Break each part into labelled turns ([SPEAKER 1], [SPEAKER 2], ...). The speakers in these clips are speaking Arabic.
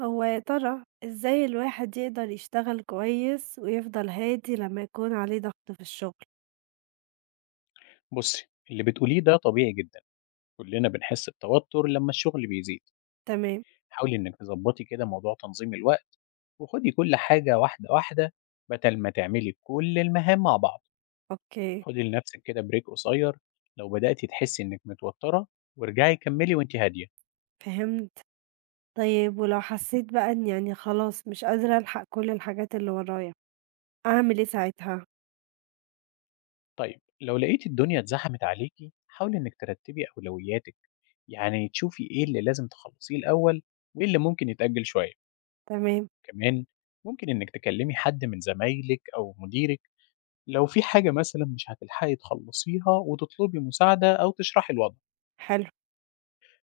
[SPEAKER 1] هو يا ترى إزاي الواحد يقدر يشتغل كويس ويفضل هادي لما يكون عليه ضغط في الشغل؟
[SPEAKER 2] بصي اللي بتقوليه ده طبيعي جدا. كلنا بنحس بتوتر لما الشغل بيزيد.
[SPEAKER 1] تمام،
[SPEAKER 2] حاولي انك تظبطي كده موضوع تنظيم الوقت، وخدي كل حاجة واحدة واحدة بدل ما تعملي كل المهام مع بعض.
[SPEAKER 1] أوكي،
[SPEAKER 2] خدي لنفسك كده بريك قصير لو بدأتي تحسي انك متوترة، وارجعي كملي وانت هادية.
[SPEAKER 1] فهمت، طيب ولو حسيت بقى إني يعني خلاص مش قادرة ألحق كل الحاجات اللي ورايا، أعمل إيه ساعتها؟
[SPEAKER 2] طيب لو لقيتي الدنيا اتزحمت عليكي حاولي انك ترتبي اولوياتك، يعني تشوفي ايه اللي لازم تخلصيه الاول وايه اللي ممكن يتأجل شوية.
[SPEAKER 1] تمام،
[SPEAKER 2] كمان ممكن انك تكلمي حد من زمايلك او مديرك لو في حاجة مثلًا مش هتلحقي تخلّصيها وتطلبي مساعدة أو تشرحي الوضع،
[SPEAKER 1] حلو،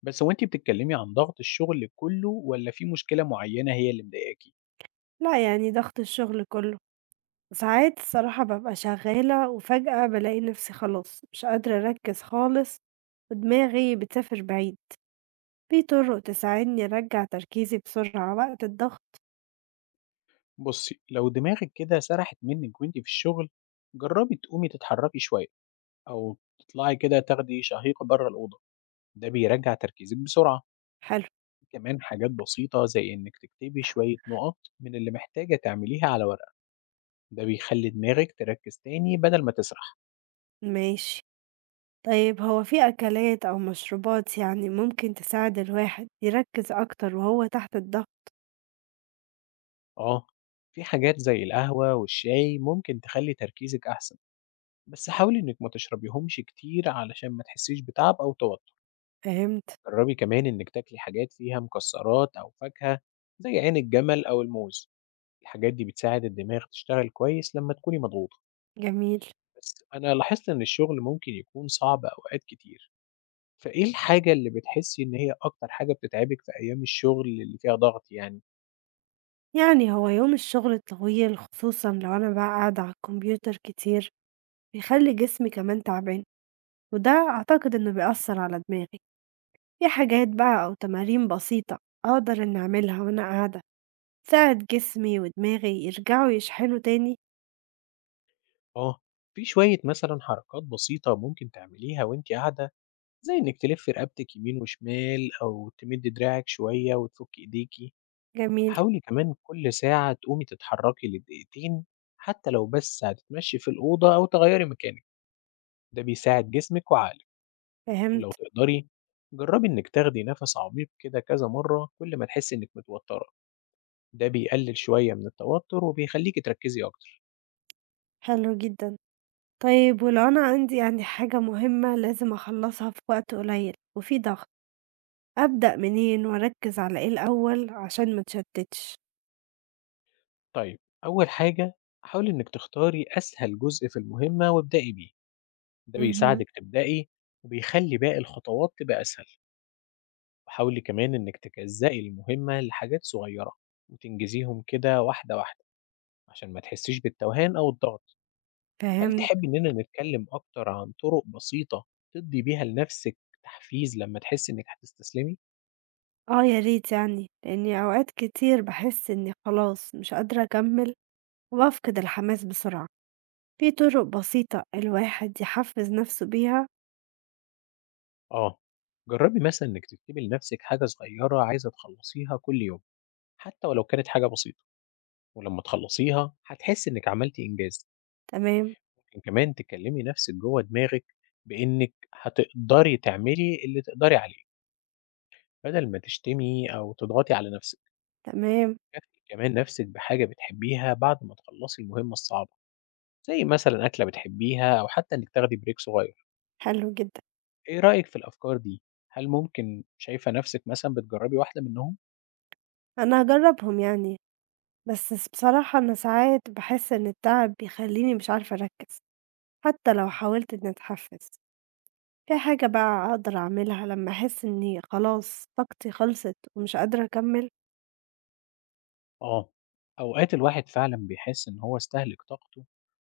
[SPEAKER 2] بس هو أنتِ بتتكلمي عن ضغط الشغل كلّه والّا في مشكلة معيّنة هي اللي مضايقاكِ؟
[SPEAKER 1] لأ يعني ضغط الشغل كله، وساعات الصراحة ببقى شغالة وفجأة بلاقي نفسي خلاص مش قادرة أركز خالص ودماغي بتسافر بعيد، في طرق تساعدني أرجع تركيزي بسرعة وقت الضغط؟
[SPEAKER 2] بُصّي، لو دماغِك كده سرحت منِّك وأنتِ في الشغل، جرّبي تقومي تتحرّكي شوية أو تطلعي كده تاخدي شهيقة برّه الأوضة، ده بيرجّع تركيزِك بسرعة.
[SPEAKER 1] حلو.
[SPEAKER 2] كمان حاجات بسيطة زي إنِّك تكتبي شوية نُقط من اللي محتاجة تعمليها على ورقة، ده بيخلّي دماغِك تركّز تاني بدل ما تسرح.
[SPEAKER 1] ماشي. طيب هو في أكلات أو مشروبات يعني ممكن تساعد الواحد يركّز أكتر وهو تحت الضغط؟
[SPEAKER 2] آه، في حاجات زي القهوة والشاي ممكن تخلّي تركيزِك أحسن، بس حاولي إنِك ما تشربيهمش كتير علشان ما تحسيش بتعب أو توتر.
[SPEAKER 1] فهمت،
[SPEAKER 2] جربي كمان إنِك تاكلي حاجات فيها مكسرات أو فاكهة زي عين الجمل أو الموز، الحاجات دي بتساعد الدماغ تشتغل كويس لمّا تكوني مضغوطة.
[SPEAKER 1] جميل.
[SPEAKER 2] بس أنا لاحظت إن الشغل ممكن يكون صعب أوقات كتير، فإيه الحاجة اللي بتحسي إن هي أكتر حاجة بتتعبِك في أيام الشغل اللي فيها ضغط يعني؟
[SPEAKER 1] يعني هو يوم الشغل الطويل خصوصًا لو أنا بقى قاعدة على الكمبيوتر كتير، بيخلّي جسمي كمان تعبان، وده أعتقد إنه بيأثّر على دماغي. في حاجات بقى أو تمارين بسيطة أقدر إني أعملها وأنا قاعدة، تساعد جسمي ودماغي يرجعوا يشحنوا تاني؟
[SPEAKER 2] آه، في شوية مثلًا حركات بسيطة ممكن تعمليها وأنتِ قاعدة زي إنِّك تلفّي رقبتِك يمين وشمال أو تمدّي دراعِك شوية وتفُكّي إيديكِ.
[SPEAKER 1] جميل،
[SPEAKER 2] حاولي كمان كل ساعة تقومي تتحرّكي لدقيقتين، حتى لو بس هتتمشّي في الأوضة أو تغيّري مكانِك، ده بيساعد جسمِك وعقلِك. ولو
[SPEAKER 1] فهمت،
[SPEAKER 2] تقدري جرّبي إنِّك تاخدي نَفَس عميق كده كذا مرّة كل ما تحسّي إنِّك متوتّرة، ده بيقلل شوية من التوتُّر وبيخلّيكِ تركّزي أكتر.
[SPEAKER 1] حلو جدًا. طيب ولو أنا عندي يعني حاجة مهمة لازم أخلّصها في وقت قليل وفي ضغط، أبدأ منين وأركّز على إيه الأول عشان ما اتشتِّتش؟
[SPEAKER 2] طيب أول حاجة، حاولي إنِّك تختاري أسهل جزء في المهمة وابدئي بيه، ده
[SPEAKER 1] اهم.
[SPEAKER 2] بيساعدِك تبدئي وبيخلّي باقي الخطوات تبقى أسهل. وحاولي كمان إنِّك تجزئي المهمة لحاجات صغيرة، وتنجزيهم كده واحدة واحدة، عشان ما تحسيش بالتوهان أو الضغط. هل
[SPEAKER 1] فاهمني؟
[SPEAKER 2] تحبي إننا نتكلم أكتر عن طرق بسيطة تدّي بيها لنفسِك تحفيز لمّا تحسي إنِّك هتستسلمي؟
[SPEAKER 1] آه يا ريت يعني، لإني أوقات كتير باحس إني خلاص مش قادرة أكمّل وبافقد الحماس بسرعة. في طُرق بسيطة الواحد يحفّز نَفْسه بيها؟
[SPEAKER 2] آه، جربي مثلًا إنِّك تكتبي لنفسِك حاجة صغيرة عايزة تخلصيها كل يوم، حتى ولو كانت حاجة بسيطة، ولمّا تخلصيها هتحسي إنِّك عملتِ إنجاز.
[SPEAKER 1] تمام،
[SPEAKER 2] ممكن كمان تكلمي نفسِك جوّه دماغِك بإنِّك هتقدري تعملي اللي تقدري عليه، بدل ما تشتمي أو تضغطي على نفسِك.
[SPEAKER 1] تمام،
[SPEAKER 2] كافئي كمان نفسِك بحاجة بتحبيها بعد ما تخلّصي المهمة الصعبة، زي مثلًا أكلة بتحبيها أو حتى إنِّك تاخدي بريك صغير.
[SPEAKER 1] حلو جدًا،
[SPEAKER 2] إيه رأيك في الأفكار دي؟ هل ممكن شايفة نفسِك مثلًا بتجرّبي واحدة منهم؟
[SPEAKER 1] أنا هاجرّبهم يعني، بس بصراحة أنا ساعات باحس إن التعب بيخلّيني مش عارفة أركّز. حتى لو حاولت إني أتحفز، في حاجة بقى أقدر أعملها لمّا أحس إني خلاص طاقتي خلصت ومش قادرة أكمّل؟
[SPEAKER 2] آه. أوقات الواحد فعلًا بيحس إن هو استهلك طاقته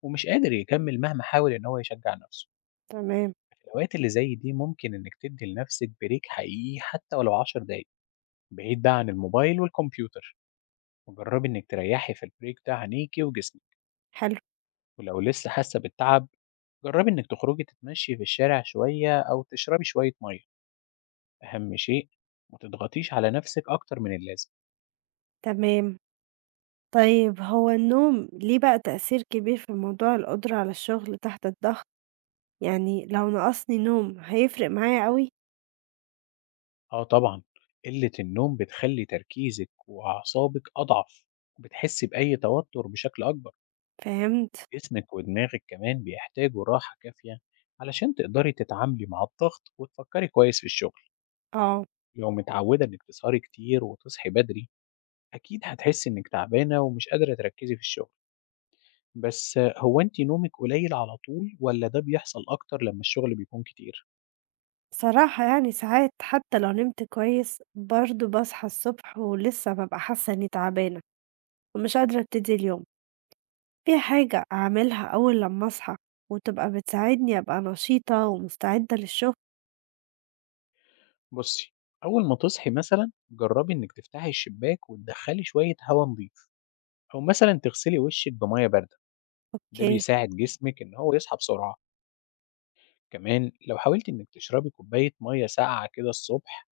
[SPEAKER 2] ومش قادر يكمّل مهما حاول إن هو يشجّع نفسه.
[SPEAKER 1] تمام،
[SPEAKER 2] الأوقات اللي زي دي ممكن إنك تدي لنفسك بريك حقيقي حتى ولو 10 دقايق بعيد بقى عن الموبايل والكمبيوتر، وجربي إنك تريحي في البريك ده عينيكي وجسمك.
[SPEAKER 1] حلو،
[SPEAKER 2] ولو لسه حاسة بالتعب جربي إنك تخرجي تتمشي في الشارع شوية أو تشربي شوية مية. أهم شيء ما تضغطيش على نفسك أكتر من اللازم.
[SPEAKER 1] تمام. طيب هو النوم ليه بقى تأثير كبير في موضوع القدرة على الشغل تحت الضغط؟ يعني لو نقصني نوم هيفرق معايا أوي؟
[SPEAKER 2] آه طبعا، قلة النوم بتخلي تركيزك وأعصابك أضعف وبتحسي بأي توتر بشكل أكبر.
[SPEAKER 1] فهمت،
[SPEAKER 2] جسمِك ودماغِك كمان بيحتاجوا راحة كافية علشان تقدري تتعاملي مع الضغط وتفكّري كويس في الشغل.
[SPEAKER 1] آه.
[SPEAKER 2] لو متعودة إنِّك تسهري كتير وتصحي بدري أكيد هتحسّي إنِّك تعبانة ومش قادرة تركّزي في الشغل، بس هو أنتِ نومِك قليل على طول والّا ده بيحصل أكتر لمّا الشغل بيكون كتير؟
[SPEAKER 1] بصراحة يعني ساعات حتى لو نمت كويس برضه باصحى الصبح ولسه بابقى حاسة إني تعبانة ومش قادرة أبتدي اليوم. في حاجة أعملها أول لمّا أصحى وتبقى بتساعدني أبقى نشيطة ومستعدة للشغل؟
[SPEAKER 2] بُصّي، أول ما تصحي مثلًا جرّبي إنِّك تفتحي الشباك وتدخّلي شوية هوا نضيف أو مثلًا تغسلي وشِّك بمَيّة باردة، ده
[SPEAKER 1] أوكي،
[SPEAKER 2] بيساعد جسمِك إن هو يصحى بسرعة. كمان لو حاولت إنك تشربي كوباية مية ساقعة كده الصبح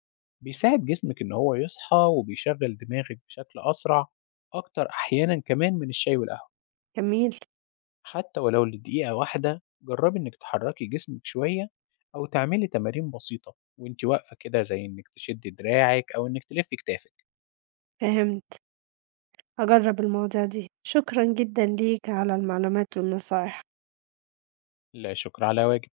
[SPEAKER 2] بيساعد جسمك إن هو يصحى وبيشغل دماغك بشكل أسرع، أكتر أحيانا كمان من الشاي والقهوة.
[SPEAKER 1] جميل،
[SPEAKER 2] حتى ولو لدقيقة واحدة جربي إنك تحركي جسمك شوية أو تعملي تمارين بسيطة وإنت واقفة كده زي إنك تشدي دراعك أو إنك تلفي كتافك.
[SPEAKER 1] فهمت، هاجرّب المواضيع دي، شكرًا جدًا ليك على المعلومات والنصايح.
[SPEAKER 2] لا شكر على واجب.